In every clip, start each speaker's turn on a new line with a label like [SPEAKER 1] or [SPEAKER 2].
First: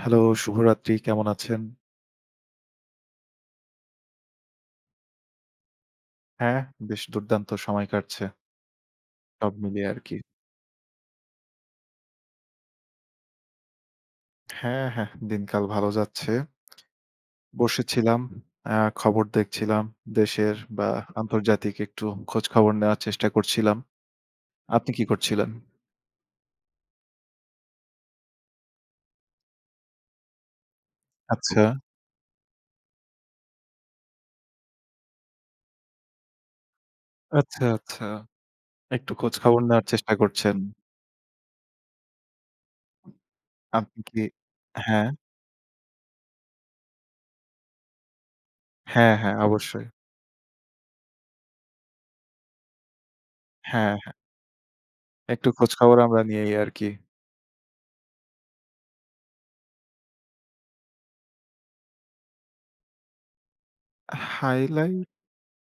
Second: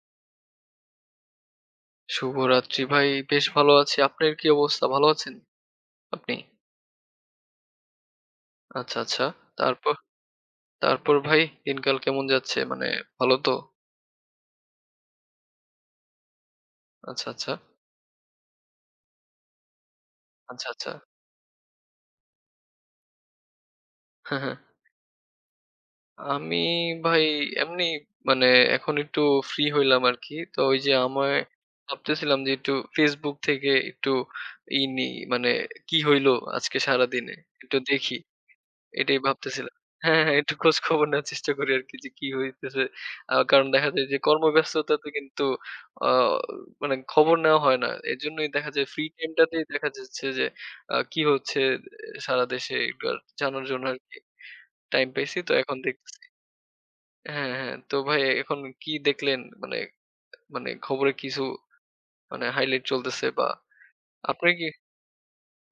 [SPEAKER 1] Hello, শুভরাত্রি। কেমন আছেন?
[SPEAKER 2] শুভরাত্রি ভাই। বেশ ভালো আছি। আপনার কি অবস্থা? ভালো আছেন আপনি?
[SPEAKER 1] হ্যাঁ, বেশ দুর্দান্ত সময় কাটছে।
[SPEAKER 2] আচ্ছা, আচ্ছা।
[SPEAKER 1] সব মিলিয়ে
[SPEAKER 2] তারপর
[SPEAKER 1] আরকি।
[SPEAKER 2] তারপর ভাই দিনকাল কেমন যাচ্ছে? মানে ভালো তো?
[SPEAKER 1] হ্যাঁ, হ্যাঁ, দিনকাল ভালো যাচ্ছে।
[SPEAKER 2] আচ্ছা, আচ্ছা।
[SPEAKER 1] বসেছিলাম, আ খবর দেখছিলাম। দেশের
[SPEAKER 2] আচ্ছা,
[SPEAKER 1] বা
[SPEAKER 2] আচ্ছা।
[SPEAKER 1] আন্তর্জাতিক একটু খোঁজখবর নেওয়ার চেষ্টা করছিলাম।
[SPEAKER 2] হ্যাঁ, হ্যাঁ।
[SPEAKER 1] আপনি কি করছিলেন?
[SPEAKER 2] আমি ভাই এমনি মানে এখন একটু ফ্রি হইলাম আরকি। তো ওই যে আমায়
[SPEAKER 1] আচ্ছা,
[SPEAKER 2] ভাবতেছিলাম যে একটু Facebook থেকে একটু নিই মানে কি হইলো আজকে সারাদিনে
[SPEAKER 1] আচ্ছা,
[SPEAKER 2] একটু
[SPEAKER 1] আচ্ছা।
[SPEAKER 2] দেখি।
[SPEAKER 1] একটু
[SPEAKER 2] এটাই
[SPEAKER 1] খোঁজখবর
[SPEAKER 2] ভাবতেছিলাম।
[SPEAKER 1] নেওয়ার চেষ্টা
[SPEAKER 2] হ্যাঁ, হ্যাঁ, একটু
[SPEAKER 1] করছেন।
[SPEAKER 2] খোঁজ খবর নেওয়ার চেষ্টা করি আরকি যে কি হইতেছে। কারণ দেখা
[SPEAKER 1] আপনি
[SPEAKER 2] যায় যে
[SPEAKER 1] কি
[SPEAKER 2] কর্মব্যস্ততাতে
[SPEAKER 1] হ্যাঁ,
[SPEAKER 2] কিন্তু আ মানে খবর নেওয়া হয় না। এজন্যই দেখা যায় ফ্রি
[SPEAKER 1] হ্যাঁ, হ্যাঁ,
[SPEAKER 2] টাইমটাতেই
[SPEAKER 1] অবশ্যই।
[SPEAKER 2] দেখা যাচ্ছে যে কি হচ্ছে সারা দেশে এগুলো জানার জন্য
[SPEAKER 1] হ্যাঁ, হ্যাঁ,
[SPEAKER 2] আরকি টাইম পেয়েছি।
[SPEAKER 1] একটু
[SPEAKER 2] তো এখন
[SPEAKER 1] খোঁজখবর আমরা
[SPEAKER 2] দেখতেছি।
[SPEAKER 1] নিয়েই আরকি।
[SPEAKER 2] হ্যাঁ, হ্যাঁ। তো ভাই এখন কি দেখলেন? মানে মানে খবরে কিছু মানে হাইলাইট চলতেছে বা আপনার কি
[SPEAKER 1] হাইলাইট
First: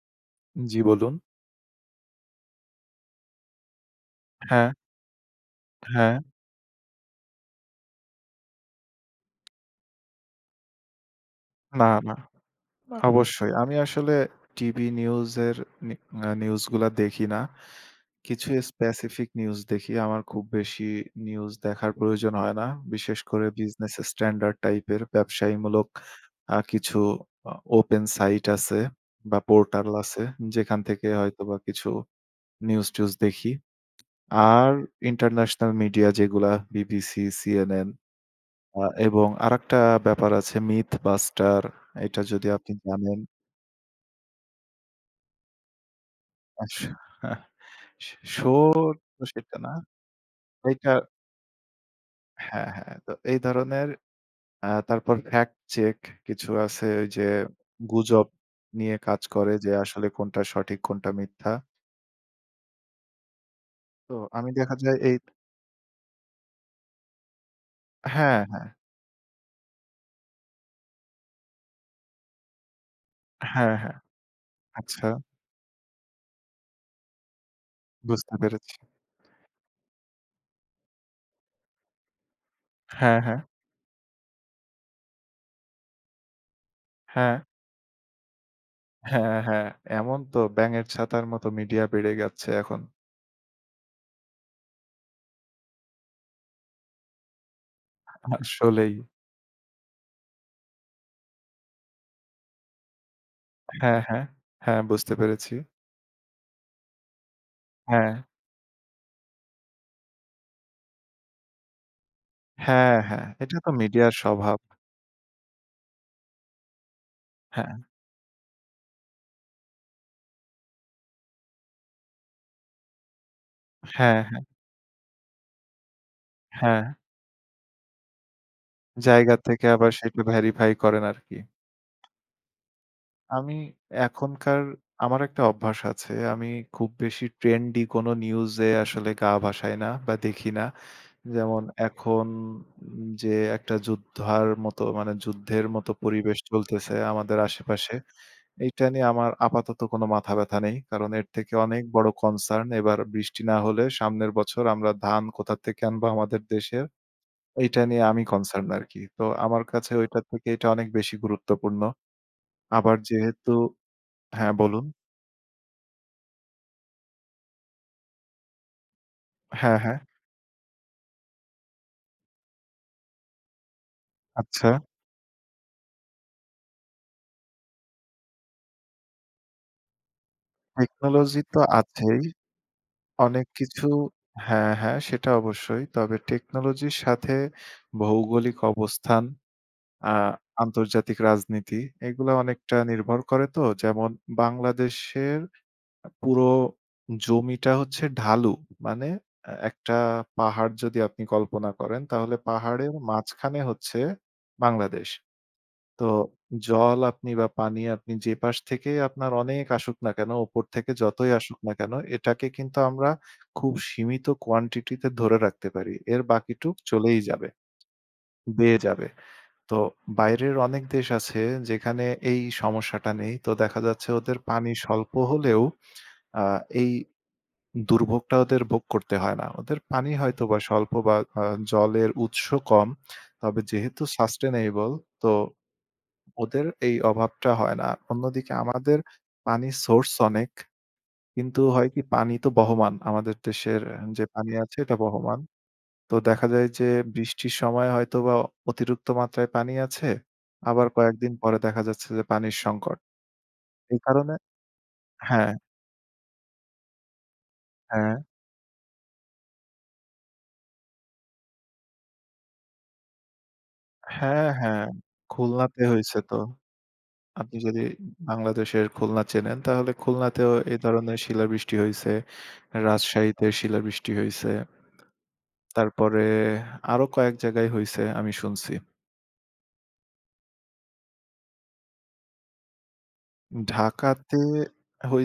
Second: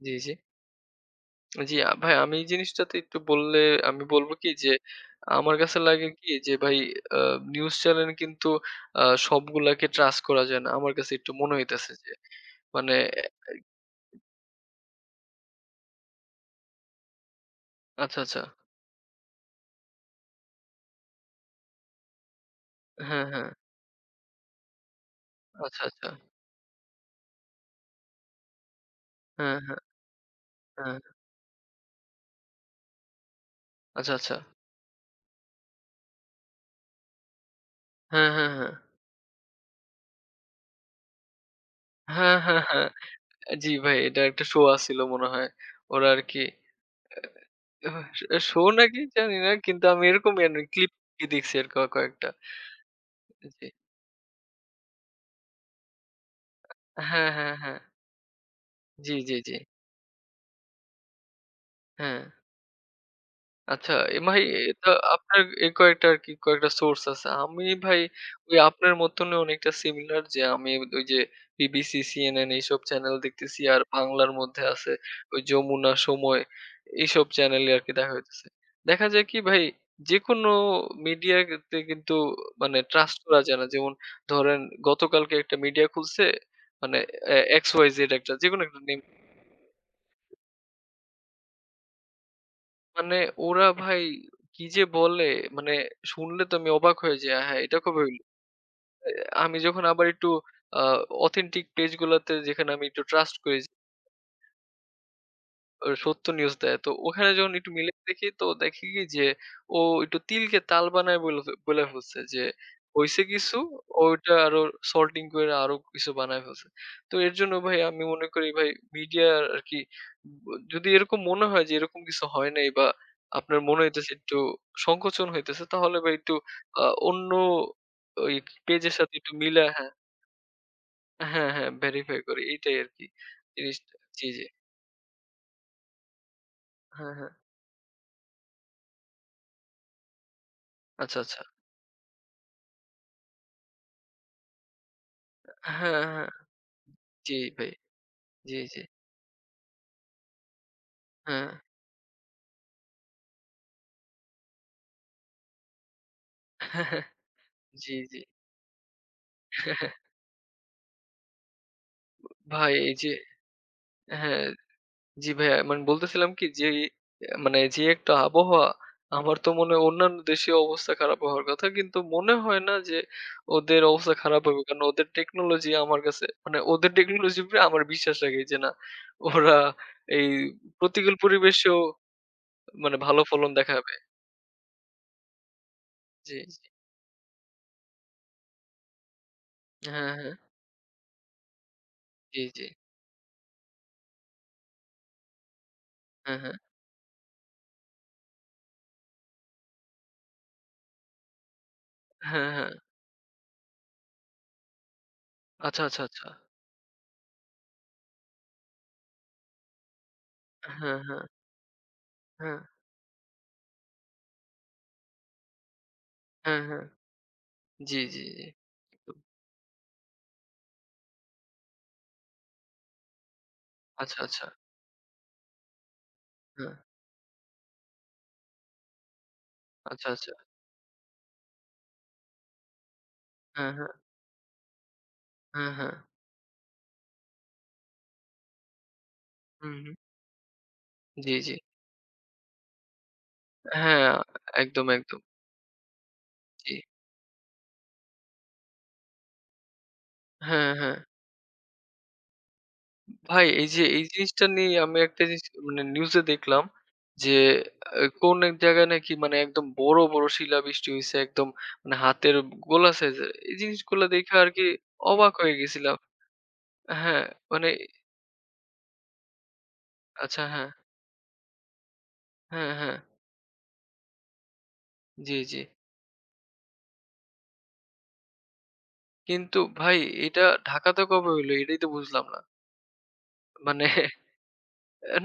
[SPEAKER 2] জি, জি।
[SPEAKER 1] জি বলুন।
[SPEAKER 2] জি, ভাই আমি এই জিনিসটাতে একটু বললে আমি বলব কি
[SPEAKER 1] হ্যাঁ,
[SPEAKER 2] যে, আমার কাছে লাগে
[SPEAKER 1] হ্যাঁ।
[SPEAKER 2] কি যে ভাই আ নিউজ চ্যানেল কিন্তু আ সবগুলাকে ট্রাস্ট করা যায় না। আমার কাছে একটু মনে
[SPEAKER 1] না,
[SPEAKER 2] হইতেছে যে
[SPEAKER 1] না।
[SPEAKER 2] মানে
[SPEAKER 1] বাহ! অবশ্যই। আমি আসলে টিভি নিউজের নি আ নিউজগুলা দেখি না।
[SPEAKER 2] আচ্ছা, আচ্ছা।
[SPEAKER 1] কিছু স্পেসিফিক নিউজ দেখি। আমার খুব বেশি নিউজ দেখার প্রয়োজন হয় না। বিশেষ
[SPEAKER 2] হ্যাঁ,
[SPEAKER 1] করে
[SPEAKER 2] হ্যাঁ।
[SPEAKER 1] বিজনেস স্ট্যান্ডার্ড টাইপের
[SPEAKER 2] আচ্ছা,
[SPEAKER 1] ব্যবসায়ীমূলক
[SPEAKER 2] আচ্ছা।
[SPEAKER 1] কিছু আ ওপেন সাইট আছে বা
[SPEAKER 2] হ্যাঁ, হ্যাঁ,
[SPEAKER 1] পোর্টাল আছে যেখান
[SPEAKER 2] হ্যাঁ।
[SPEAKER 1] থেকে হয়তোবা কিছু নিউজ-টিউজ দেখি।
[SPEAKER 2] আচ্ছা, আচ্ছা।
[SPEAKER 1] আর ইন্টারন্যাশনাল মিডিয়া যেগুলা বিবিসি, সিএনএন,
[SPEAKER 2] হ্যাঁ, হ্যাঁ, হ্যাঁ।
[SPEAKER 1] আ এবং আরেকটা ব্যাপার আছে মিথবাস্টার। এটা
[SPEAKER 2] হ্যাঁ,
[SPEAKER 1] যদি
[SPEAKER 2] হ্যাঁ,
[SPEAKER 1] আপনি
[SPEAKER 2] হ্যাঁ।
[SPEAKER 1] জানেন
[SPEAKER 2] জি ভাই এটা একটা শো আছিল মনে হয়। ওরা আরকি
[SPEAKER 1] আচ্ছা। স শো
[SPEAKER 2] শো নাকি
[SPEAKER 1] তো
[SPEAKER 2] জানি না
[SPEAKER 1] সেটা না।
[SPEAKER 2] কিন্তু আমি এরকম ক্লিপ
[SPEAKER 1] এটা
[SPEAKER 2] দেখছি আর কয়েকটা।
[SPEAKER 1] হ্যাঁ, হ্যাঁ। তো এই
[SPEAKER 2] জি।
[SPEAKER 1] ধরনের তারপর ফ্যাক্ট চেক কিছু আছে ওই যে
[SPEAKER 2] হ্যাঁ, হ্যাঁ, হ্যাঁ।
[SPEAKER 1] গুজব নিয়ে
[SPEAKER 2] জি,
[SPEAKER 1] কাজ
[SPEAKER 2] জি,
[SPEAKER 1] করে
[SPEAKER 2] জি।
[SPEAKER 1] যে আসলে কোনটা সঠিক কোনটা মিথ্যা।
[SPEAKER 2] হ্যাঁ। আচ্ছা,
[SPEAKER 1] তো
[SPEAKER 2] এ ভাই
[SPEAKER 1] আমি দেখা
[SPEAKER 2] এটা
[SPEAKER 1] যায় এই
[SPEAKER 2] আপনার এর কয়েকটা আরকি কয়েকটা সোর্স আছে। আমি ভাই
[SPEAKER 1] হ্যাঁ,
[SPEAKER 2] ওই
[SPEAKER 1] হ্যাঁ।
[SPEAKER 2] আপনার মতনই অনেকটা সিমিলার যে আমি ওই যে BBC, CNN এইসব চ্যানেল দেখতেছি।
[SPEAKER 1] হ্যাঁ,
[SPEAKER 2] আর
[SPEAKER 1] হ্যাঁ।
[SPEAKER 2] বাংলার মধ্যে আছে
[SPEAKER 1] আচ্ছা,
[SPEAKER 2] ওই যমুনা, সময় এইসব চ্যানেলে আরকি দেখা
[SPEAKER 1] বুঝতে
[SPEAKER 2] হইতেছে।
[SPEAKER 1] পেরেছি।
[SPEAKER 2] দেখা যায় কি ভাই যেকোনো মিডিয়াতে কিন্তু মানে ট্রাস্ট
[SPEAKER 1] হ্যাঁ, হ্যাঁ।
[SPEAKER 2] করা যায় না। যেমন ধরেন গতকালকে একটা মিডিয়া খুলছে মানে
[SPEAKER 1] হ্যাঁ,
[SPEAKER 2] এ XYZ একটা যেকোনো একটা নেম
[SPEAKER 1] হ্যাঁ, হ্যাঁ। এমন তো ব্যাঙের ছাতার মতো মিডিয়া বেড়ে যাচ্ছে এখন।
[SPEAKER 2] মানে ওরা ভাই কি যে বলে! মানে শুনলে তো আমি অবাক হয়ে যাই। হ্যাঁ, এটা কবে হইল?
[SPEAKER 1] আসলেই।
[SPEAKER 2] এ আমি যখন আবার একটু আ authentic পেজ গুলাতে যেখানে আমি একটু ট্রাস্ট করি
[SPEAKER 1] হ্যাঁ, হ্যাঁ। হ্যাঁ, বুঝতে পেরেছি।
[SPEAKER 2] সত্য নিউজ দেয়। তো ওখানে যখন একটু মিলিয়ে
[SPEAKER 1] হ্যাঁ।
[SPEAKER 2] দেখি তো দেখি কি যে ও একটু তিলকে তাল বানায় বইলা ফেলছে যে
[SPEAKER 1] হ্যাঁ,
[SPEAKER 2] হইছে
[SPEAKER 1] হ্যাঁ।
[SPEAKER 2] কিছু
[SPEAKER 1] এটা তো মিডিয়ার
[SPEAKER 2] ওইটা
[SPEAKER 1] স্বভাব।
[SPEAKER 2] আরো সল্টিং কইরা আরো কিছু বানায় ফেলছে। তো এর জন্য
[SPEAKER 1] হ্যাঁ।
[SPEAKER 2] ভাই আমি মনে করি ভাই মিডিয়া আরকি ব যদি এরকম মনে হয় যে এরকম কিছু হয় নাই বা আপনার মনে হইতেছে
[SPEAKER 1] হ্যাঁ,
[SPEAKER 2] একটু
[SPEAKER 1] হ্যাঁ,
[SPEAKER 2] সংকোচন হইতেছে তাহলে ভাই একটু আ
[SPEAKER 1] হ্যাঁ।
[SPEAKER 2] অন্য ওই পেজের সাথে একটু
[SPEAKER 1] জায়গা
[SPEAKER 2] মিলা
[SPEAKER 1] থেকে
[SPEAKER 2] হ্যাঁ,
[SPEAKER 1] আবার সেটা ভেরিফাই করেন আরকি।
[SPEAKER 2] হ্যাঁ, হ্যাঁ ভেরিফাই করি। এইটাই আরকি
[SPEAKER 1] আমি
[SPEAKER 2] জিনিসটা। জি, জি।
[SPEAKER 1] এখনকার আমার একটা অভ্যাস আছে। আমি খুব
[SPEAKER 2] হ্যাঁ,
[SPEAKER 1] বেশি
[SPEAKER 2] হ্যাঁ।
[SPEAKER 1] ট্রেন্ডি কোনো নিউজে আসলে গা ভাসাই না বা দেখি না।
[SPEAKER 2] আচ্ছা, আচ্ছা।
[SPEAKER 1] যেমন এখন যে একটা যুদ্ধার মতো মানে যুদ্ধের মতো
[SPEAKER 2] হ্যাঁ, হ্যাঁ।
[SPEAKER 1] পরিবেশ চলতেছে
[SPEAKER 2] জি
[SPEAKER 1] আমাদের
[SPEAKER 2] ভাই।
[SPEAKER 1] আশেপাশে।
[SPEAKER 2] জি, জি।
[SPEAKER 1] এইটা নিয়ে আমার আপাতত কোনো মাথা ব্যথা নেই। কারণ এর
[SPEAKER 2] হ্যাঁ।
[SPEAKER 1] থেকে অনেক বড় কনসার্ন এবার বৃষ্টি না হলে সামনের বছর আমরা ধান কোথা থেকে আনবো আমাদের দেশে এইটা
[SPEAKER 2] জি,
[SPEAKER 1] নিয়ে
[SPEAKER 2] জি।
[SPEAKER 1] আমি কনসার্ন আরকি। তো আমার কাছে ওইটার থেকে এটা অনেক বেশি গুরুত্বপূর্ণ।
[SPEAKER 2] ভাই এই
[SPEAKER 1] আবার
[SPEAKER 2] যে
[SPEAKER 1] যেহেতু
[SPEAKER 2] হ্যাঁ,
[SPEAKER 1] হ্যাঁ, বলুন।
[SPEAKER 2] জি ভাইয়া মানে বলতেছিলাম কি যে মানে যে একটা আবহাওয়া আমার তো মনে
[SPEAKER 1] হ্যাঁ,
[SPEAKER 2] হয়
[SPEAKER 1] হ্যাঁ।
[SPEAKER 2] অন্যান্য দেশীয় অবস্থা খারাপ হওয়ার কথা। কিন্তু মনে হয় না যে ওদের অবস্থা খারাপ হবে।
[SPEAKER 1] আচ্ছা।
[SPEAKER 2] কারণ ওদের টেকনোলজি আমার কাছে মানে ওদের টেকনোলজির উপরে আমার বিশ্বাস রাখি যে না ওরা এই প্রতিকূল
[SPEAKER 1] টেকনোলজি তো
[SPEAKER 2] পরিবেশেও
[SPEAKER 1] আছেই।
[SPEAKER 2] মানে ভালো
[SPEAKER 1] অনেক
[SPEAKER 2] ফলন
[SPEAKER 1] কিছু
[SPEAKER 2] দেখাবে।
[SPEAKER 1] হ্যাঁ, হ্যাঁ, সেটা অবশ্যই। তবে
[SPEAKER 2] জি, জি।
[SPEAKER 1] টেকনোলজির সাথে ভৌগোলিক অবস্থান,
[SPEAKER 2] হ্যাঁ,
[SPEAKER 1] আ
[SPEAKER 2] হ্যাঁ।
[SPEAKER 1] আন্তর্জাতিক রাজনীতি এগুলা
[SPEAKER 2] জি, জি।
[SPEAKER 1] অনেকটা নির্ভর করে তো। যেমন বাংলাদেশের
[SPEAKER 2] হ্যাঁ,
[SPEAKER 1] পুরো
[SPEAKER 2] হ্যাঁ।
[SPEAKER 1] জমিটা হচ্ছে ঢালু। মানে একটা পাহাড় যদি আপনি কল্পনা করেন তাহলে
[SPEAKER 2] হ্যাঁ, হ্যাঁ।
[SPEAKER 1] পাহাড়ের মাঝখানে হচ্ছে বাংলাদেশ।
[SPEAKER 2] আচ্ছা, আচ্ছা,
[SPEAKER 1] তো
[SPEAKER 2] আচ্ছা।
[SPEAKER 1] জল আপনি বা পানি আপনি যে পাশ থেকে আপনার অনেক আসুক না কেন, উপর থেকে
[SPEAKER 2] হ্যাঁ, হ্যাঁ,
[SPEAKER 1] যতই আসুক না কেন এটাকে
[SPEAKER 2] হ্যাঁ।
[SPEAKER 1] কিন্তু আমরা খুব সীমিত কোয়ান্টিটি তে ধরে রাখতে পারি। এর
[SPEAKER 2] হ্যাঁ,
[SPEAKER 1] বাকিটুক
[SPEAKER 2] হ্যাঁ।
[SPEAKER 1] চলেই যাবে,
[SPEAKER 2] জি, জি, জি।
[SPEAKER 1] বেয়ে যাবে। তো বাইরের অনেক দেশ আছে যেখানে এই সমস্যাটা নেই। তো দেখা যাচ্ছে
[SPEAKER 2] আচ্ছা,
[SPEAKER 1] ওদের
[SPEAKER 2] আচ্ছা।
[SPEAKER 1] পানি স্বল্প হলেও আ
[SPEAKER 2] হ্যাঁ।
[SPEAKER 1] এই দুর্ভোগটা ওদের ভোগ করতে হয় না। ওদের
[SPEAKER 2] আচ্ছা,
[SPEAKER 1] পানি
[SPEAKER 2] আচ্ছা।
[SPEAKER 1] হয়তোবা স্বল্প বা আ জলের উৎস কম। তবে
[SPEAKER 2] হ্যাঁ, হ্যাঁ।
[SPEAKER 1] যেহেতু সাস্টেইনেবল তো
[SPEAKER 2] হ্যাঁ, হ্যাঁ।
[SPEAKER 1] ওদের এই অভাবটা হয় না। অন্যদিকে আমাদের
[SPEAKER 2] হুম,
[SPEAKER 1] পানির
[SPEAKER 2] হুম।
[SPEAKER 1] সোর্স অনেক।
[SPEAKER 2] জি, জি।
[SPEAKER 1] কিন্তু হয় কি পানি তো বহমান। আমাদের দেশের
[SPEAKER 2] হ্যাঁ,
[SPEAKER 1] যে পানি আছে
[SPEAKER 2] একদম,
[SPEAKER 1] এটা
[SPEAKER 2] একদম।
[SPEAKER 1] বহমান। তো দেখা যায়
[SPEAKER 2] জি।
[SPEAKER 1] যে বৃষ্টির সময় হয়তোবা অতিরিক্ত মাত্রায় পানি আছে।
[SPEAKER 2] হ্যাঁ,
[SPEAKER 1] আবার
[SPEAKER 2] হ্যাঁ।
[SPEAKER 1] কয়েকদিন পরে দেখা যাচ্ছে যে পানির সংকট।
[SPEAKER 2] ভাই এই যে
[SPEAKER 1] এই
[SPEAKER 2] এই
[SPEAKER 1] কারণে
[SPEAKER 2] জিনিসটা নিয়ে আমি একটা জিনিস
[SPEAKER 1] হ্যাঁ,
[SPEAKER 2] মানে নিউজে দেখলাম যে
[SPEAKER 1] হ্যাঁ,
[SPEAKER 2] কোন এক জায়গায় নাকি মানে একদম বড়, বড় শিলাবৃষ্টি হইছে একদম মানে হাতের গোলা সাইজের। এই জিনিসগুলো দেখে
[SPEAKER 1] হ্যাঁ,
[SPEAKER 2] আরকি
[SPEAKER 1] হ্যাঁ।
[SPEAKER 2] অবাক হয়ে
[SPEAKER 1] খুলনাতে
[SPEAKER 2] গেছিলাম।
[SPEAKER 1] হইছে তো।
[SPEAKER 2] হ্যাঁ,
[SPEAKER 1] আপনি
[SPEAKER 2] মানে
[SPEAKER 1] যদি বাংলাদেশের খুলনা চেনেন তাহলে
[SPEAKER 2] আচ্ছা
[SPEAKER 1] খুলনাতেও
[SPEAKER 2] হ্যাঁ।
[SPEAKER 1] এ ধরনের শিলাবৃষ্টি হইছে।
[SPEAKER 2] হ্যাঁ, হ্যাঁ।
[SPEAKER 1] রাজশাহীতে শিলাবৃষ্টি হইছে।
[SPEAKER 2] জি, জি।
[SPEAKER 1] তারপরে আরো কয়েক জায়গায় হইছে আমি শুনছি।
[SPEAKER 2] কিন্তু ভাই এটা ঢাকাতে কবে হইলো? এটাই তো বুঝলাম না। মানে
[SPEAKER 1] ঢাকাতে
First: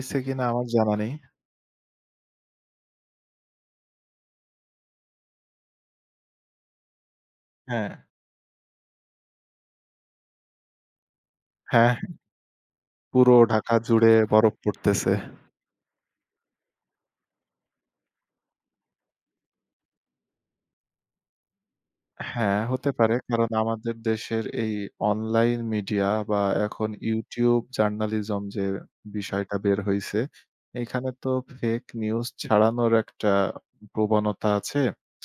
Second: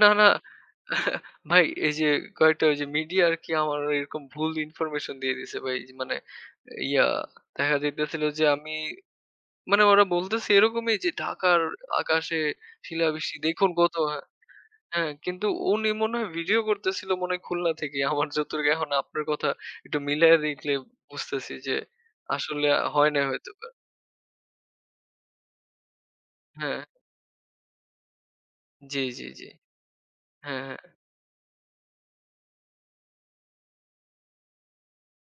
[SPEAKER 2] না, না
[SPEAKER 1] কিনা আমার জানা নেই।
[SPEAKER 2] ভাই এই যে কয়েকটা ওই যে মিডিয়া আরকি আমার এরকম ভুল ইনফরমেশন দিয়ে দিছে ভাই। যে মানে ইয়া দেখা
[SPEAKER 1] হ্যাঁ,
[SPEAKER 2] যাইতেছিল যে আমি মানে ওরা বলতেছে এরকমই যে ঢাকার
[SPEAKER 1] হ্যাঁ,
[SPEAKER 2] আকাশে শিলাবৃষ্টি
[SPEAKER 1] পুরো
[SPEAKER 2] দেখুন
[SPEAKER 1] ঢাকা
[SPEAKER 2] কত
[SPEAKER 1] জুড়ে
[SPEAKER 2] হ্যাঁ,
[SPEAKER 1] বরফ
[SPEAKER 2] হ্যাঁ,
[SPEAKER 1] পড়তেছে।
[SPEAKER 2] কিন্তু উনি মনে হয় ভিডিও করতেছিল মনে হয় খুলনা থেকে। আমার যতটুকু এখন আপনার কথা একটু মিলায়ে দেখলে বুঝতেছি যে
[SPEAKER 1] হ্যাঁ,
[SPEAKER 2] আসলে
[SPEAKER 1] হতে
[SPEAKER 2] হয়
[SPEAKER 1] পারে।
[SPEAKER 2] নাই
[SPEAKER 1] কারণ
[SPEAKER 2] হয়তোবা।
[SPEAKER 1] আমাদের দেশের এই অনলাইন মিডিয়া বা
[SPEAKER 2] হ্যাঁ,
[SPEAKER 1] এখন YouTube জার্নালিজম যে
[SPEAKER 2] জি, জি, জি।
[SPEAKER 1] বিষয়টা বের হইছে,
[SPEAKER 2] হ্যাঁ,
[SPEAKER 1] এখানে তো ফেক নিউজ ছড়ানোর একটা প্রবণতা আছে।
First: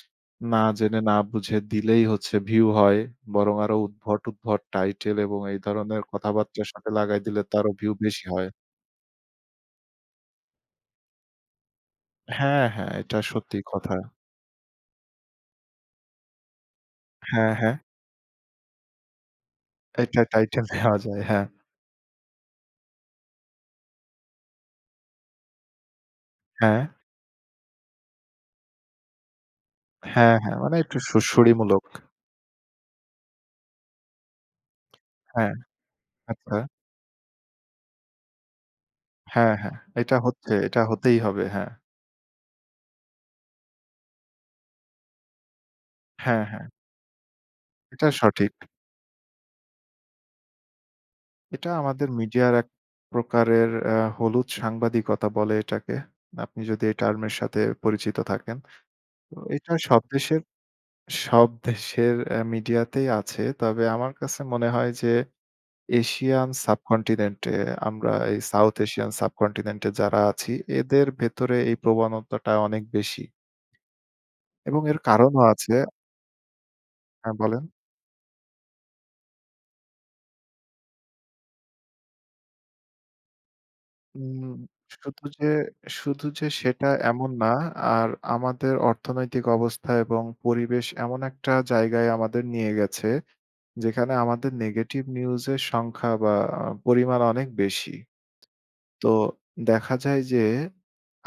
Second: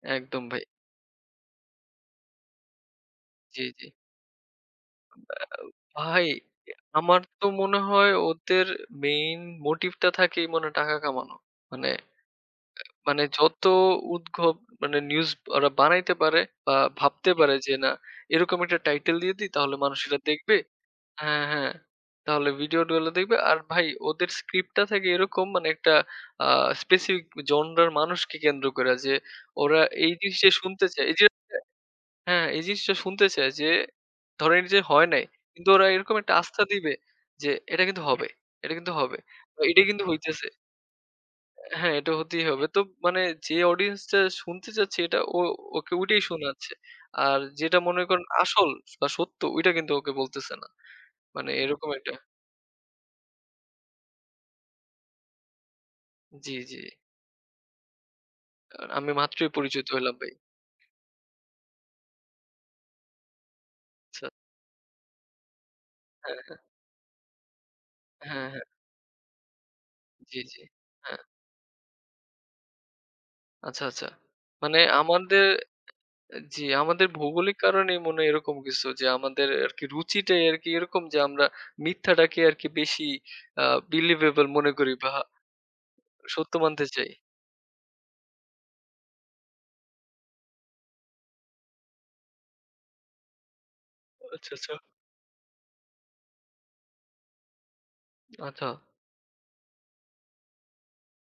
[SPEAKER 2] হ্যাঁ, একদম
[SPEAKER 1] না
[SPEAKER 2] ভাই।
[SPEAKER 1] জেনে না বুঝে দিলেই হচ্ছে ভিউ হয়। বরং
[SPEAKER 2] জি,
[SPEAKER 1] আরো
[SPEAKER 2] জি।
[SPEAKER 1] উদ্ভট, উদ্ভট টাইটেল এবং এই ধরনের
[SPEAKER 2] ভাই
[SPEAKER 1] কথাবার্তার
[SPEAKER 2] এ
[SPEAKER 1] সাথে লাগাই
[SPEAKER 2] আমার
[SPEAKER 1] দিলে
[SPEAKER 2] তো
[SPEAKER 1] তো আরো
[SPEAKER 2] মনে
[SPEAKER 1] ভিউ
[SPEAKER 2] হয়
[SPEAKER 1] বেশি হয়।
[SPEAKER 2] ওদের মেইন মোটিভটা থাকেই মনে হয় টাকা কামানো। মানে
[SPEAKER 1] হ্যাঁ, হ্যাঁ, এটা
[SPEAKER 2] মানে
[SPEAKER 1] সত্যি
[SPEAKER 2] যত
[SPEAKER 1] কথা।
[SPEAKER 2] উদ্ভব মানে নিউজ ওরা বানাইতে পারে বা ভাবতে
[SPEAKER 1] হ্যাঁ,
[SPEAKER 2] পারে যে
[SPEAKER 1] হ্যাঁ,
[SPEAKER 2] না এরকম একটা টাইটেল দিয়ে দিই তাহলে মানুষ এটা
[SPEAKER 1] এটা
[SPEAKER 2] দেখবে
[SPEAKER 1] টাইটেল দেওয়া যায়।
[SPEAKER 2] হ্যাঁ,
[SPEAKER 1] হ্যাঁ,
[SPEAKER 2] হ্যাঁ। তাহলে ভিডিওগুলো দেখবে। আর ভাই ওদের স্ক্রিপ্টটা থাকে এরকম মানে একটা আ
[SPEAKER 1] হ্যাঁ,
[SPEAKER 2] স্পেসিফিক জনরার মানুষকে কেন্দ্র করে যে ওরা এই
[SPEAKER 1] হ্যাঁ,
[SPEAKER 2] জিনিসটা
[SPEAKER 1] হ্যাঁ, মানে
[SPEAKER 2] শুনতে
[SPEAKER 1] একটু
[SPEAKER 2] চায়। এই যে
[SPEAKER 1] সুড়সুড়িমূলক।
[SPEAKER 2] হ্যাঁ, এই জিনিসটা শুনতে চায় যে, ধরেন যে হয় নাই।
[SPEAKER 1] হ্যাঁ,
[SPEAKER 2] কিন্তু ওরা এরকম একটা
[SPEAKER 1] আচ্ছা।
[SPEAKER 2] আস্থা দিবে যে, "এটা কিন্তু হবে, এটা কিন্তু হবে।
[SPEAKER 1] হ্যাঁ,
[SPEAKER 2] বা
[SPEAKER 1] হ্যাঁ।
[SPEAKER 2] এটা কিন্তু
[SPEAKER 1] এটা
[SPEAKER 2] হইতেছে।"
[SPEAKER 1] হচ্ছে, এটা হতেই হবে। হ্যাঁ।
[SPEAKER 2] হ্যাঁ, এটা হতেই হবে। তো মানে যে অডিয়েন্সটা শুনতে চাচ্ছে এটা ওকে ওইটাই
[SPEAKER 1] হ্যাঁ, হ্যাঁ।
[SPEAKER 2] শোনাচ্ছে। আর যেটা মনে
[SPEAKER 1] এটা
[SPEAKER 2] করেন
[SPEAKER 1] সঠিক।
[SPEAKER 2] আসল বা সত্য ওইটা কিন্তু ওকে বলতেছে না। মানে
[SPEAKER 1] এটা
[SPEAKER 2] এরকম
[SPEAKER 1] আমাদের
[SPEAKER 2] একটা
[SPEAKER 1] মিডিয়ার এক প্রকারের হলুদ সাংবাদিকতা বলে এটাকে।
[SPEAKER 2] জি,
[SPEAKER 1] আপনি
[SPEAKER 2] জি।
[SPEAKER 1] যদি এই টার্ম এর সাথে পরিচিত থাকেন।
[SPEAKER 2] আর আমি
[SPEAKER 1] তো
[SPEAKER 2] মাত্রই
[SPEAKER 1] এটা
[SPEAKER 2] পরিচিত
[SPEAKER 1] সব
[SPEAKER 2] হইলাম ভাই।
[SPEAKER 1] দেশের সব দেশের মিডিয়াতেই আছে। তবে আমার
[SPEAKER 2] আচ্ছা।
[SPEAKER 1] কাছে মনে হয় যে
[SPEAKER 2] হ্যাঁ,
[SPEAKER 1] এশিয়ান
[SPEAKER 2] হ্যাঁ।
[SPEAKER 1] সাবকন্টিনেন্ট এ আমরা এই
[SPEAKER 2] হ্যাঁ, হ্যাঁ।
[SPEAKER 1] সাউথ এশিয়ান সাবকন্টিনেন্ট এ যারা
[SPEAKER 2] জি,
[SPEAKER 1] আছি
[SPEAKER 2] জি।
[SPEAKER 1] এদের
[SPEAKER 2] হ্যাঁ।
[SPEAKER 1] ভেতরে এই প্রবণতাটা অনেক বেশি
[SPEAKER 2] আচ্ছা, আচ্ছা। মানে
[SPEAKER 1] এবং এর কারণও
[SPEAKER 2] আমাদের
[SPEAKER 1] আছে।
[SPEAKER 2] জি, আমাদের
[SPEAKER 1] হ্যাঁ,
[SPEAKER 2] ভৌগোলিক
[SPEAKER 1] বলেন।
[SPEAKER 2] কারণেই মনে হয় এরকম কিছু যে আমাদের আরকি রুচিটাই আরকি এরকম যে আমরা মিথ্যাটাকে আরকি বেশি আ
[SPEAKER 1] উম
[SPEAKER 2] believable মনে করি বা
[SPEAKER 1] শুধু যে শুধু যে
[SPEAKER 2] সত্য মানতে
[SPEAKER 1] সেটা
[SPEAKER 2] চাই।
[SPEAKER 1] এমন না। আর আমাদের অর্থনৈতিক অবস্থা এবং পরিবেশ এমন একটা জায়গায় আমাদের নিয়ে গেছে, যেখানে আমাদের
[SPEAKER 2] আচ্ছা, আচ্ছা।
[SPEAKER 1] নেগেটিভ নিউজের সংখ্যা বা পরিমাণ অনেক বেশি।
[SPEAKER 2] আচ্ছা।
[SPEAKER 1] তো দেখা যায় যে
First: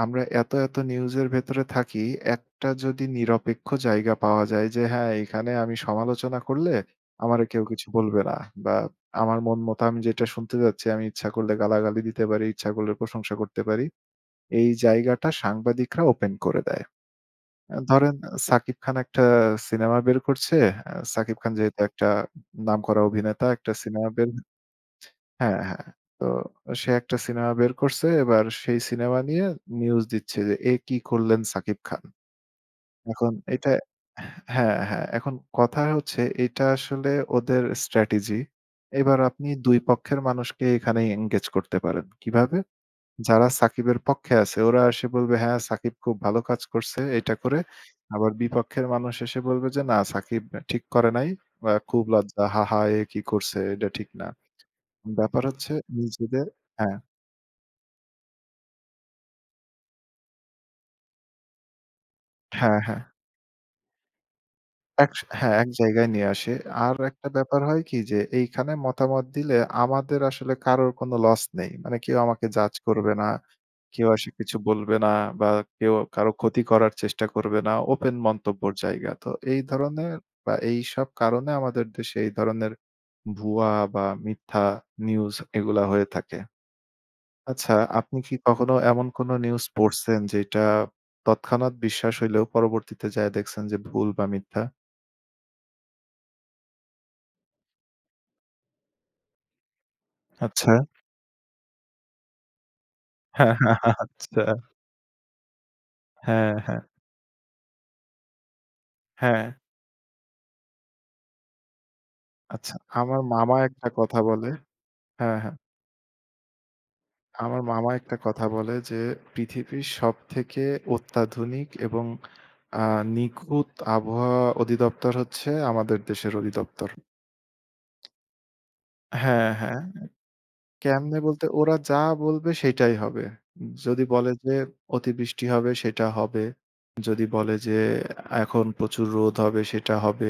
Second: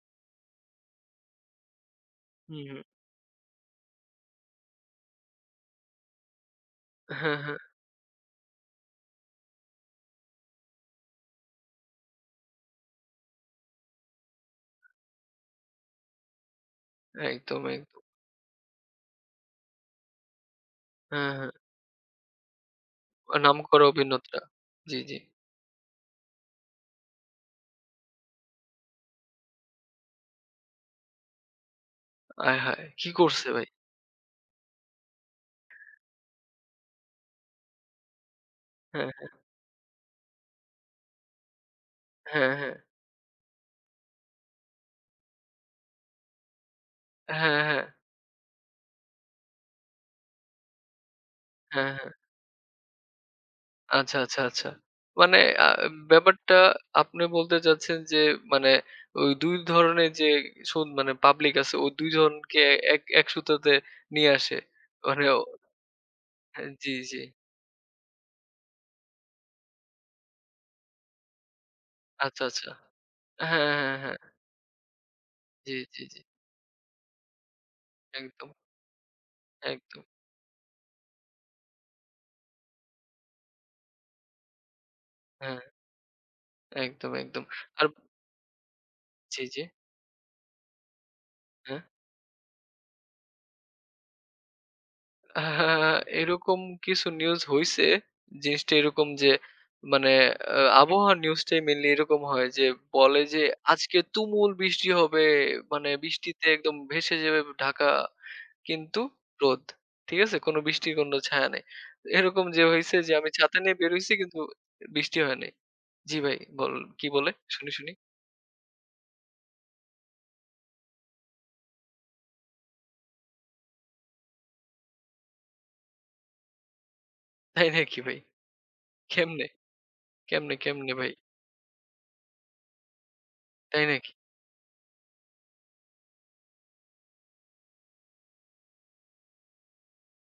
[SPEAKER 1] আমরা এত নিউজের ভেতরে থাকি,
[SPEAKER 2] হুম,
[SPEAKER 1] একটা
[SPEAKER 2] হুম।
[SPEAKER 1] যদি নিরপেক্ষ জায়গা পাওয়া যায় যে হ্যাঁ, এখানে আমি সমালোচনা করলে
[SPEAKER 2] হ্যাঁ,
[SPEAKER 1] আমারে
[SPEAKER 2] হ্যাঁ।
[SPEAKER 1] কেউ কিছু বলবে না বা আমার মন মতো আমি যেটা শুনতে চাচ্ছি আমি ইচ্ছা করলে গালাগালি দিতে পারি, ইচ্ছা করলে প্রশংসা করতে পারি। এই জায়গাটা সাংবাদিকরা ওপেন করে দেয়।
[SPEAKER 2] একদম, একদম।
[SPEAKER 1] ধরেন সাকিব খান একটা সিনেমা বের করছে।
[SPEAKER 2] হ্যাঁ,
[SPEAKER 1] সাকিব
[SPEAKER 2] হ্যাঁ।
[SPEAKER 1] খান যেহেতু একটা নামকরা অভিনেতা, একটা
[SPEAKER 2] নামকরা
[SPEAKER 1] সিনেমা বের
[SPEAKER 2] অভিনেতা। জি, জি।
[SPEAKER 1] হ্যাঁ, হ্যাঁ। তো সে একটা সিনেমা বের করছে। এবার সেই সিনেমা নিয়ে নিউজ দিচ্ছে যে, "এ কি করলেন সাকিব খান?"
[SPEAKER 2] আয় হায়! কি
[SPEAKER 1] এখন
[SPEAKER 2] করছে ভাই?
[SPEAKER 1] এটা হ্যাঁ, হ্যাঁ। এখন কথা হচ্ছে এটা আসলে ওদের স্ট্র্যাটেজি।
[SPEAKER 2] হ্যাঁ,
[SPEAKER 1] এবার আপনি ২ পক্ষের মানুষকে এখানেই এনগেজ করতে পারেন।
[SPEAKER 2] হ্যাঁ,
[SPEAKER 1] কিভাবে?
[SPEAKER 2] হ্যাঁ,
[SPEAKER 1] যারা সাকিবের পক্ষে আছে ওরা এসে বলবে, "হ্যাঁ, সাকিব খুব ভালো কাজ করছে এটা
[SPEAKER 2] হ্যাঁ,
[SPEAKER 1] করে।"
[SPEAKER 2] হ্যাঁ, হ্যাঁ, হ্যাঁ।
[SPEAKER 1] আবার বিপক্ষের মানুষ এসে বলবে যে, "না, সাকিব ঠিক করে নাই। বা
[SPEAKER 2] হ্যাঁ।
[SPEAKER 1] খুব লজ্জা। হাহা! এ কি করছে? এটা ঠিক
[SPEAKER 2] আচ্ছা,
[SPEAKER 1] না।"
[SPEAKER 2] আচ্ছা, আচ্ছা। মানে
[SPEAKER 1] ব্যাপার
[SPEAKER 2] আ
[SPEAKER 1] হচ্ছে নিজেদের
[SPEAKER 2] ব্যাপারটা
[SPEAKER 1] হ্যাঁ,
[SPEAKER 2] আপনি বলতে চাচ্ছেন যে মানে ওই ২ ধরনের যে সুদ মানে পাবলিক আছে ওই ২ জনকে
[SPEAKER 1] হ্যাঁ, হ্যাঁ।
[SPEAKER 2] এক এক সুতাতে নিয়ে আসে।
[SPEAKER 1] এক
[SPEAKER 2] মানে
[SPEAKER 1] হ্যাঁ, এক জায়গায় নিয়ে আসে।
[SPEAKER 2] জি,
[SPEAKER 1] আর
[SPEAKER 2] জি।
[SPEAKER 1] একটা ব্যাপার হয় কি যে এইখানে মতামত দিলে আমাদের আসলে কারোর কোনো লস নেই। মানে কেউ
[SPEAKER 2] আচ্ছা,
[SPEAKER 1] আমাকে
[SPEAKER 2] আচ্ছা।
[SPEAKER 1] জাজ করবে না,
[SPEAKER 2] হ্যাঁ, হ্যাঁ,
[SPEAKER 1] কেউ
[SPEAKER 2] হ্যাঁ।
[SPEAKER 1] এসে কিছু বলবে না বা
[SPEAKER 2] জি,
[SPEAKER 1] কেউ
[SPEAKER 2] জি, জি।
[SPEAKER 1] কারো ক্ষতি করার চেষ্টা করবে না। ওপেন
[SPEAKER 2] একদম,
[SPEAKER 1] মন্তব্যর জায়গা। তো এই
[SPEAKER 2] একদম।
[SPEAKER 1] ধরনের বা এইসব কারণে আমাদের দেশে এই ধরনের ভুয়া বা মিথ্যা নিউজ
[SPEAKER 2] হ্যাঁ,
[SPEAKER 1] এগুলা হয়ে থাকে।
[SPEAKER 2] একদম, একদম।
[SPEAKER 1] আচ্ছা,
[SPEAKER 2] আর
[SPEAKER 1] আপনি কি কখনো এমন কোনো
[SPEAKER 2] জি, জি।
[SPEAKER 1] নিউজ পড়ছেন যেটা তৎক্ষণাৎ
[SPEAKER 2] হ্যাঁ।
[SPEAKER 1] বিশ্বাস হইলেও পরবর্তীতে যায়া দেখছেন যে ভুল বা মিথ্যা?
[SPEAKER 2] আহ এরকম কিছু নিউজ হইছে। জিনিসটা এরকম যে মানে
[SPEAKER 1] আচ্ছা।
[SPEAKER 2] আবহাওয়ার নিউজটাই মেইনলি এরকম হয় যে বলে যে আজকে
[SPEAKER 1] আচ্ছা।
[SPEAKER 2] তুমুল বৃষ্টি হবে। মানে বৃষ্টিতে
[SPEAKER 1] হ্যাঁ,
[SPEAKER 2] একদম
[SPEAKER 1] হ্যাঁ,
[SPEAKER 2] ভেসে যাবে ঢাকা। কিন্তু
[SPEAKER 1] হ্যাঁ।
[SPEAKER 2] রোদ। ঠিক আছে? কোনো বৃষ্টির কোনো ছায়া নেই। এরকম যে
[SPEAKER 1] আচ্ছা,
[SPEAKER 2] হইছে যে
[SPEAKER 1] আমার
[SPEAKER 2] আমি
[SPEAKER 1] মামা
[SPEAKER 2] ছাতা নিয়ে
[SPEAKER 1] একটা
[SPEAKER 2] বের হইছি
[SPEAKER 1] কথা
[SPEAKER 2] কিন্তু
[SPEAKER 1] বলে
[SPEAKER 2] বৃষ্টি হয়
[SPEAKER 1] হ্যাঁ,
[SPEAKER 2] নাই।
[SPEAKER 1] হ্যাঁ।
[SPEAKER 2] জি ভাই বল কি বলে?
[SPEAKER 1] আমার
[SPEAKER 2] শুনি,
[SPEAKER 1] মামা
[SPEAKER 2] শুনি।
[SPEAKER 1] একটা কথা বলে যে পৃথিবীর সবথেকে অত্যাধুনিক এবং আ নিখুঁত আবহাওয়া অধিদপ্তর হচ্ছে আমাদের দেশের অধিদপ্তর।
[SPEAKER 2] তাই নাকি ভাই? কেমনে?
[SPEAKER 1] হ্যাঁ, হ্যাঁ।
[SPEAKER 2] কেমনে, কেমনে ভাই?
[SPEAKER 1] কেমনে বলতে ওরা যা বলবে সেটাই হবে।
[SPEAKER 2] তাই
[SPEAKER 1] যদি
[SPEAKER 2] নাকি?
[SPEAKER 1] বলে যে অতিবৃষ্টি হবে সেটা হবে। যদি বলে যে এখন প্রচুর রোদ হবে সেটা হবে।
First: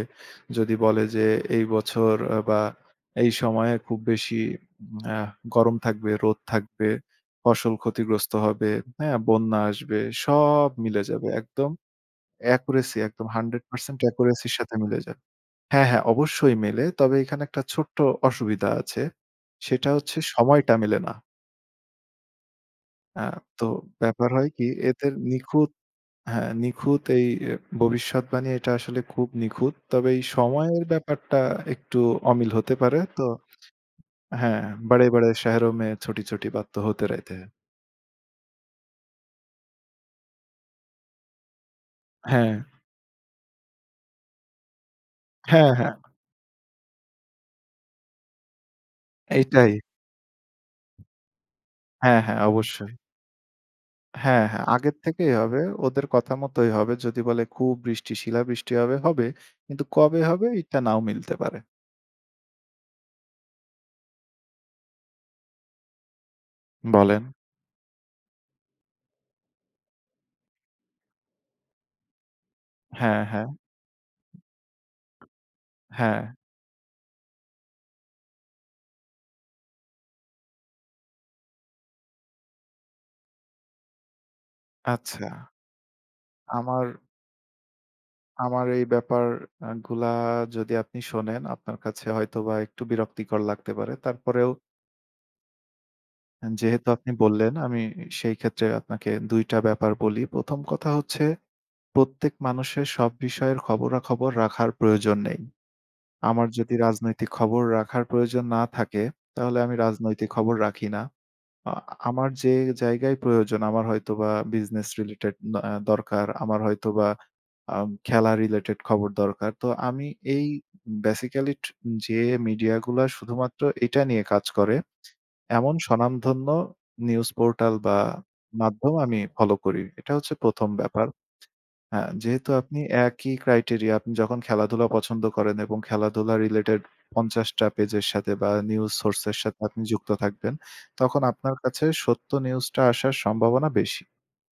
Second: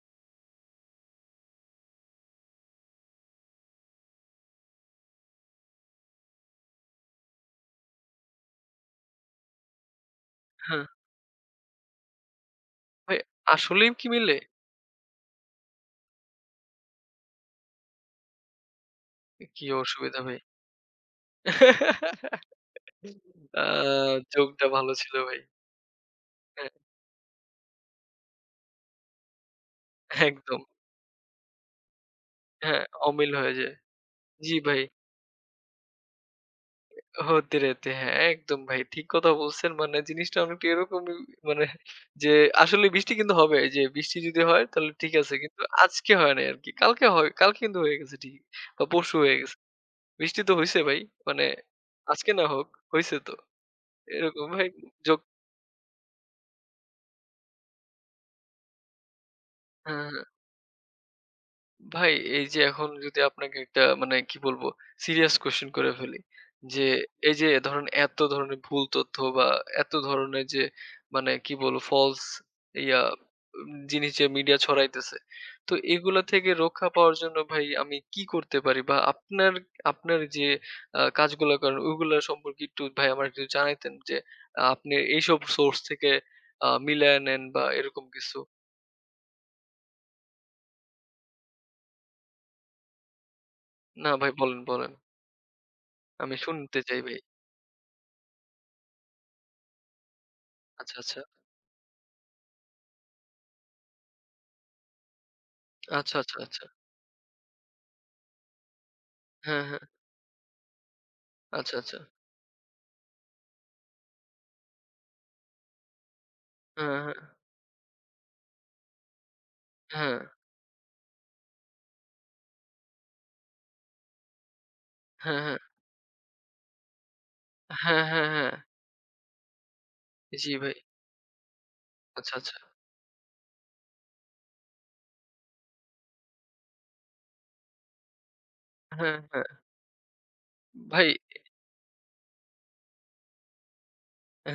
[SPEAKER 1] যদি বলে যে এই বছর বা এই সময়ে খুব বেশি আ গরম থাকবে, রোদ থাকবে, ফসল ক্ষতিগ্রস্ত হবে, হ্যাঁ? বন্যা আসবে। সব
[SPEAKER 2] হ্যাঁ,
[SPEAKER 1] মিলে যাবে। একদম accuracy
[SPEAKER 2] ভাই
[SPEAKER 1] একদম
[SPEAKER 2] আসলেই
[SPEAKER 1] 100%
[SPEAKER 2] কি মিলে?
[SPEAKER 1] accuracy র সাথে মিলে যাবে। হ্যাঁ, হ্যাঁ, অবশ্যই মেলে। তবে এখানে একটা ছোট্ট অসুবিধা আছে।
[SPEAKER 2] কি
[SPEAKER 1] সেটা হচ্ছে
[SPEAKER 2] অসুবিধা ভাই?
[SPEAKER 1] সময়টা মেলে না। আ
[SPEAKER 2] আ
[SPEAKER 1] তো ব্যাপার হয়
[SPEAKER 2] জোকটা
[SPEAKER 1] কি
[SPEAKER 2] ভালো
[SPEAKER 1] এদের
[SPEAKER 2] ছিল ভাই।
[SPEAKER 1] নিখুঁত হ্যাঁ,
[SPEAKER 2] হ্যাঁ,
[SPEAKER 1] নিখুঁত এই এ ভবিষ্যৎবাণী এটা আসলে খুব নিখুঁত। তবে এই
[SPEAKER 2] একদম।
[SPEAKER 1] সময়ের ব্যাপারটা একটু অমিল হতে
[SPEAKER 2] হ্যাঁ,
[SPEAKER 1] পারে। তো
[SPEAKER 2] অমিল হয়ে যায়। জি
[SPEAKER 1] হ্যাঁ,
[SPEAKER 2] ভাই,
[SPEAKER 1] "बड़े बड़े शहरों में छोटी-छोटी बात तो होते रहते हैं"
[SPEAKER 2] "হোতে রেতে" হ্যাঁ, একদম ভাই। ঠিক কথা বলছেন। মানে জিনিসটা অনেকটা এরকমই মানে যে
[SPEAKER 1] হ্যাঁ,
[SPEAKER 2] আসলে বৃষ্টি কিন্তু হবে। যে বৃষ্টি যদি হয় তাহলে ঠিক আছে। কিন্তু
[SPEAKER 1] হ্যাঁ, হ্যাঁ,
[SPEAKER 2] আজকে হয় নাই আরকি। কালকে হয় কালকে কিন্তু হয়ে গেছে ঠিকই। বা পরশু হয়ে গেছে।
[SPEAKER 1] এইটাই।
[SPEAKER 2] বৃষ্টি তো হইছে ভাই। মানে
[SPEAKER 1] হ্যাঁ,
[SPEAKER 2] আজকে
[SPEAKER 1] হ্যাঁ,
[SPEAKER 2] না হোক,
[SPEAKER 1] অবশ্যই।
[SPEAKER 2] হইছে তো।
[SPEAKER 1] হ্যাঁ,
[SPEAKER 2] এরকম
[SPEAKER 1] হ্যাঁ,
[SPEAKER 2] ভাই
[SPEAKER 1] আগের
[SPEAKER 2] জোক
[SPEAKER 1] থেকেই হবে। ওদের কথা মতোই হবে। যদি বলে খুব বৃষ্টি, শিলাবৃষ্টি হবে, হবে। কিন্তু
[SPEAKER 2] হ্যাঁ,
[SPEAKER 1] কবে
[SPEAKER 2] হ্যাঁ।
[SPEAKER 1] হবে এটা নাও মিলতে পারে।
[SPEAKER 2] ভাই এই যে এখন যদি আপনাকে একটা মানে কি বলবো সিরিয়াস কোশ্চেন করে ফেলি যে
[SPEAKER 1] বলেন।
[SPEAKER 2] এই যে ধরেন এত ধরনের ভুল তথ্য বা এত ধরনের যে মানে কি বলবো ফলস ইয়া
[SPEAKER 1] হ্যাঁ, হ্যাঁ,
[SPEAKER 2] জিনিস যে মিডিয়া ছড়াইতেছে তো এগুলা
[SPEAKER 1] হ্যাঁ।
[SPEAKER 2] থেকে রক্ষা পাওয়ার জন্য ভাই আমি কি করতে পারি বা আপনার আপনার যে আহ, কাজগুলো করেন ওইগুলা সম্পর্কে একটু ভাই আমার একটু জানাইতেন যে আহ, আপনি
[SPEAKER 1] আচ্ছা।
[SPEAKER 2] এইসব সোর্স থেকে
[SPEAKER 1] আমার
[SPEAKER 2] মিলায় নেন বা এরকম কিছু
[SPEAKER 1] আমার এই ব্যাপার আ গুলা যদি আপনি শোনেন আপনার কাছে হয়তোবা একটু বিরক্তিকর লাগতে পারে।
[SPEAKER 2] না ভাই
[SPEAKER 1] তারপরেও
[SPEAKER 2] বলেন বলেন আমি শুনতে
[SPEAKER 1] যেহেতু
[SPEAKER 2] চাই
[SPEAKER 1] আপনি
[SPEAKER 2] ভাই
[SPEAKER 1] বললেন আমি সেই ক্ষেত্রে আপনাকে ২ টা ব্যাপার বলি। ১ম কথা
[SPEAKER 2] আচ্ছা আচ্ছা
[SPEAKER 1] হচ্ছে প্রত্যেক মানুষের সব বিষয়ের খবরাখবর রাখার প্রয়োজন নেই।
[SPEAKER 2] আচ্ছা, আচ্ছা,
[SPEAKER 1] আমার
[SPEAKER 2] আচ্ছা।
[SPEAKER 1] যদি রাজনৈতিক খবর রাখার প্রয়োজন না থাকে, তাহলে
[SPEAKER 2] হ্যাঁ,
[SPEAKER 1] আমি
[SPEAKER 2] হ্যাঁ।
[SPEAKER 1] রাজনৈতিক খবর রাখি না। আ
[SPEAKER 2] আচ্ছা, আচ্ছা।
[SPEAKER 1] আমার যে জায়গায় প্রয়োজন, আমার হয়তোবা বিজনেস রিলেটেড না আ দরকার, আমার
[SPEAKER 2] হ্যাঁ,
[SPEAKER 1] হয়তোবা
[SPEAKER 2] হ্যাঁ,
[SPEAKER 1] খেলা রিলেটেড খবর দরকার। তো আমি
[SPEAKER 2] হ্যাঁ,
[SPEAKER 1] এই বেসিক্যালি যে মিডিয়াগুলা শুধুমাত্র এটা নিয়ে কাজ করে,
[SPEAKER 2] হ্যাঁ, হ্যাঁ, হ্যাঁ,
[SPEAKER 1] এমন স্বনামধন্য নিউজ পোর্টাল বা
[SPEAKER 2] হ্যাঁ। হ্যাঁ, হ্যাঁ,
[SPEAKER 1] মাধ্যম আমি ফলো করি। এটা হচ্ছে
[SPEAKER 2] জি
[SPEAKER 1] ১ম
[SPEAKER 2] ভাই।
[SPEAKER 1] ব্যাপার। হ্যাঁ,
[SPEAKER 2] আচ্ছা,
[SPEAKER 1] যেহেতু
[SPEAKER 2] আচ্ছা।
[SPEAKER 1] আপনি একই ক্রাইটেরিয়া আপনি যখন খেলাধুলা পছন্দ করেন এবং খেলাধুলা রিলেটেড ৫০ টা পেজের সাথে বা নিউজ
[SPEAKER 2] হ্যাঁ,
[SPEAKER 1] সোর্স এর
[SPEAKER 2] হ্যাঁ।
[SPEAKER 1] সাথে আপনি যুক্ত থাকবেন,
[SPEAKER 2] ভাই
[SPEAKER 1] তখন আপনার কাছে সত্য নিউজটা আসার সম্ভাবনা বেশি।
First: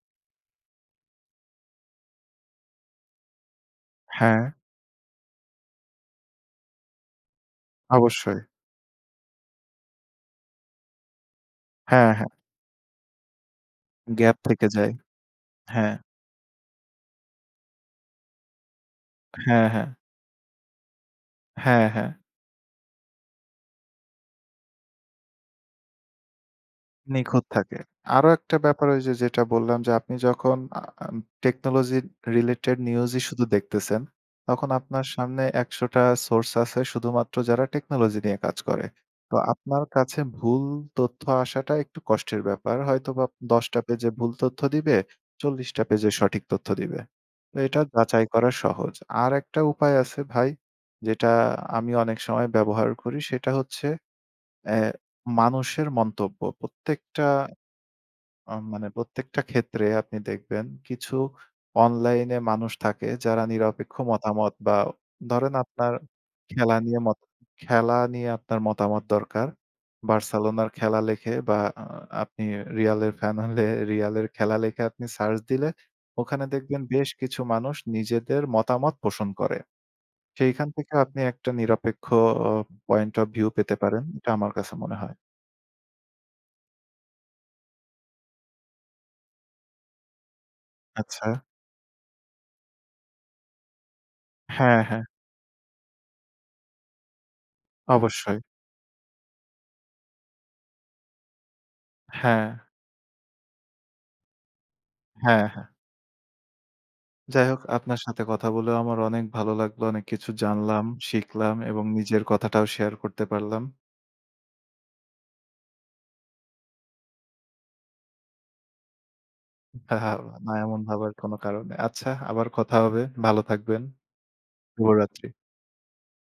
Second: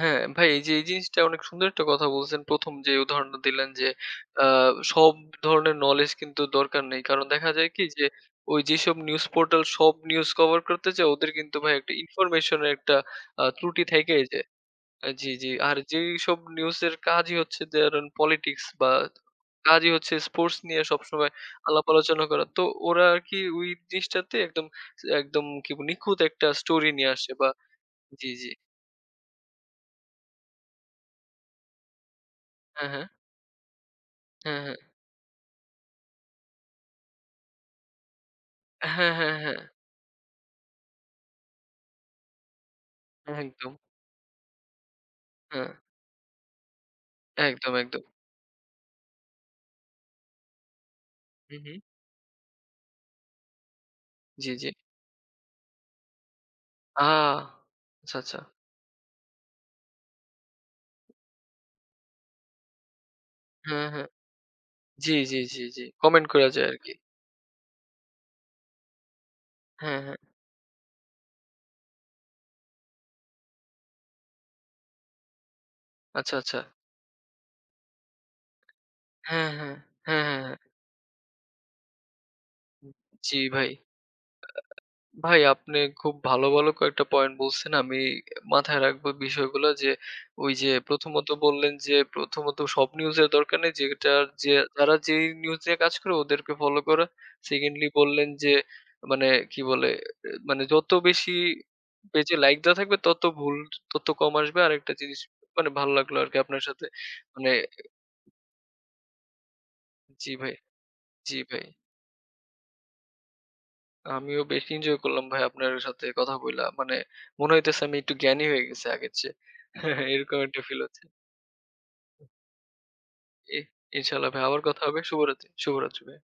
[SPEAKER 2] হ্যাঁ, ভাই এই যে এই জিনিসটা অনেক সুন্দর একটা কথা বলছেন। ১ম যে উদাহরণটা দিলেন যে
[SPEAKER 1] হ্যাঁ,
[SPEAKER 2] আ সব ধরনের নলেজ কিন্তু দরকার নেই। কারণ দেখা যায় কি যে
[SPEAKER 1] অবশ্যই।
[SPEAKER 2] ওই যেসব নিউজ পোর্টাল সব নিউজ কভার করতে চায় ওদের কিন্তু ভাই একটা
[SPEAKER 1] হ্যাঁ, হ্যাঁ।
[SPEAKER 2] ইনফরমেশন এর একটা ত্রুটি থাইকাই
[SPEAKER 1] গ্যাপ
[SPEAKER 2] যায়।
[SPEAKER 1] থেকে যায়।
[SPEAKER 2] জি, জি। আর
[SPEAKER 1] হ্যাঁ,
[SPEAKER 2] যেইসব নিউজের কাজই হচ্ছে ধরেন পলিটিক্স বা
[SPEAKER 1] হ্যাঁ, হ্যাঁ।
[SPEAKER 2] কাজই হচ্ছে স্পোর্টস নিয়ে সবসময় আলাপ
[SPEAKER 1] হ্যাঁ, হ্যাঁ।
[SPEAKER 2] আলোচনা করা। তো ওরা আরকি ওই জিনিসটাতে একদম একদম কি বলে নিখুঁত একটা স্টোরি নিয়ে আসে
[SPEAKER 1] নিখুঁত
[SPEAKER 2] বা
[SPEAKER 1] থাকে। আরো
[SPEAKER 2] জি, জি।
[SPEAKER 1] একটা ব্যাপার ওই যে যেটা বললাম যে আপনি যখন আ আম টেকনোলজি রিলেটেড
[SPEAKER 2] হ্যাঁ, হ্যাঁ।
[SPEAKER 1] নিউজই শুধু দেখতেছেন,
[SPEAKER 2] হ্যাঁ,
[SPEAKER 1] তখন
[SPEAKER 2] হ্যাঁ।
[SPEAKER 1] আপনার সামনে ১০০ টা সোর্স আছে শুধুমাত্র যারা টেকনোলজি নিয়ে কাজ করে।
[SPEAKER 2] হ্যাঁ, হ্যাঁ,
[SPEAKER 1] তো
[SPEAKER 2] হ্যাঁ।
[SPEAKER 1] আপনার কাছে ভুল তথ্য আসাটা একটু কষ্টের ব্যাপার। হয়তোবা ১০
[SPEAKER 2] একদম।
[SPEAKER 1] টা পেজে ভুল তথ্য দিবে,
[SPEAKER 2] হ্যাঁ,
[SPEAKER 1] ৪০ টা পেজে সঠিক তথ্য দিবে। তো
[SPEAKER 2] একদম,
[SPEAKER 1] এটা
[SPEAKER 2] একদম।
[SPEAKER 1] যাচাই করা সহজ। আর একটা উপায় আছে ভাই, যেটা
[SPEAKER 2] হু, হু।
[SPEAKER 1] আমি অনেক সময় ব্যবহার করি সেটা হচ্ছে
[SPEAKER 2] জি, জি।
[SPEAKER 1] অ্যা মানুষের মন্তব্য।
[SPEAKER 2] আ
[SPEAKER 1] প্রত্যেকটা
[SPEAKER 2] আচ্ছা, আচ্ছা।
[SPEAKER 1] মানে প্রত্যেকটা ক্ষেত্রে আপনি দেখবেন কিছু অনলাইনে মানুষ থাকে যারা
[SPEAKER 2] হ্যাঁ,
[SPEAKER 1] নিরপেক্ষ
[SPEAKER 2] হ্যাঁ।
[SPEAKER 1] মতামত বা
[SPEAKER 2] জি, জি,
[SPEAKER 1] ধরেন
[SPEAKER 2] জি, জি।
[SPEAKER 1] আপনার
[SPEAKER 2] কমেন্ট করা যায়
[SPEAKER 1] খেলা
[SPEAKER 2] আরকি।
[SPEAKER 1] নিয়ে মত খেলা নিয়ে আপনার মতামত দরকার।
[SPEAKER 2] হ্যাঁ, হ্যাঁ।
[SPEAKER 1] বার্সেলোনার খেলা লেখে বা আপনি রিয়ালের ফ্যান হলে রিয়ালের খেলা লেখে আপনি সার্চ দিলে
[SPEAKER 2] আচ্ছা,
[SPEAKER 1] ওখানে
[SPEAKER 2] আচ্ছা।
[SPEAKER 1] দেখবেন বেশ কিছু মানুষ নিজেদের মতামত পোষণ
[SPEAKER 2] হ্যাঁ,
[SPEAKER 1] করে।
[SPEAKER 2] হ্যাঁ। হ্যাঁ, হ্যাঁ,
[SPEAKER 1] সেইখান
[SPEAKER 2] হ্যাঁ।
[SPEAKER 1] থেকে আপনি একটা নিরপেক্ষ অ পয়েন্ট অফ
[SPEAKER 2] জি
[SPEAKER 1] ভিউ
[SPEAKER 2] ভাই।
[SPEAKER 1] পেতে পারেন। এটা আমার কাছে মনে হয়।
[SPEAKER 2] ভাই আপনি খুব ভালো, ভালো কয়েকটা পয়েন্ট বলছেন। আমি মাথায় রাখবো বিষয়গুলো যে, ওই যে
[SPEAKER 1] আচ্ছা।
[SPEAKER 2] প্রথমত বললেন যে, প্রথমত সব নিউজের দরকার নেই। যেটার যে
[SPEAKER 1] হ্যাঁ,
[SPEAKER 2] যারা
[SPEAKER 1] হ্যাঁ।
[SPEAKER 2] যেই নিউজ নিয়ে কাজ করে ওদেরকে ফলো করা। সেকেন্ডলি বললেন
[SPEAKER 1] অবশ্যই।
[SPEAKER 2] যে মানে কি বলে? মানে যত বেশি পেজে
[SPEAKER 1] হ্যাঁ,
[SPEAKER 2] লাইক দেওয়া থাকবে তত ভুল তথ্য কম আসবে। আরেকটা জিনিস
[SPEAKER 1] হ্যাঁ, হ্যাঁ।
[SPEAKER 2] মানে ভালো লাগলো আরকি আপনার সাথে।
[SPEAKER 1] যাই
[SPEAKER 2] মানে
[SPEAKER 1] হোক আপনার সাথে কথা বলেও আমার অনেক ভালো লাগলো। অনেক কিছু
[SPEAKER 2] জি ভাই,
[SPEAKER 1] জানলাম,
[SPEAKER 2] জি
[SPEAKER 1] শিখলাম
[SPEAKER 2] ভাই।
[SPEAKER 1] এবং নিজের কথাটাও শেয়ার করতে পারলাম।
[SPEAKER 2] আমিও বেশ এনজয় করলাম ভাই আপনার সাথে কথা বইলা। মানে মনে হইতেছে আমি একটু জ্ঞানী হয়ে গেছি আগের চেয়ে।
[SPEAKER 1] হ্যাঁ,
[SPEAKER 2] এরকম
[SPEAKER 1] না
[SPEAKER 2] একটা ফিল
[SPEAKER 1] এমন
[SPEAKER 2] হচ্ছে।
[SPEAKER 1] ভাবার কোনো কারণ নেই। আচ্ছা আবার কথা হবে। ভালো
[SPEAKER 2] ই
[SPEAKER 1] থাকবেন।
[SPEAKER 2] ইনশাআল্লাহ ভাই আবার কথা হবে।
[SPEAKER 1] শুভরাত্রি।
[SPEAKER 2] শুভরাত্রি, শুভরাত্রি ভাই।